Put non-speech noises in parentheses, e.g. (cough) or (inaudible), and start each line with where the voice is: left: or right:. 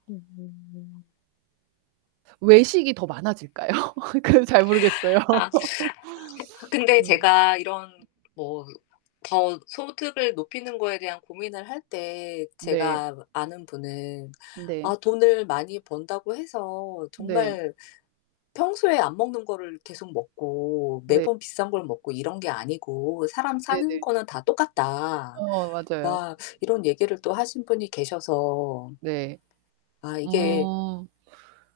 left: 음.
right: 외식이 더 많아질까요? 그래서 잘 모르겠어요.
left: 아
right: (laughs)
left: 근데
right: 음.
left: 제가 이런 뭐 더 소득을 높이는 거에 대한 고민을 할 때에
right: 네.
left: 제가 뭐 아는 분은
right: 네.
left: "아 돈을 많이 번다고 해서
right: 네.
left: 정말 평소에 안 먹는 거를 계속 먹고
right: 네.
left: 매번 비싼 걸 먹고 이런 게 아니고 사람 사는
right: 네네.
left: 거는 다 똑같다."
right: 어 맞아요.
left: 막 이런 얘기를 또 하신 분이 계셔서
right: 네.
left: 아 이게
right: 음.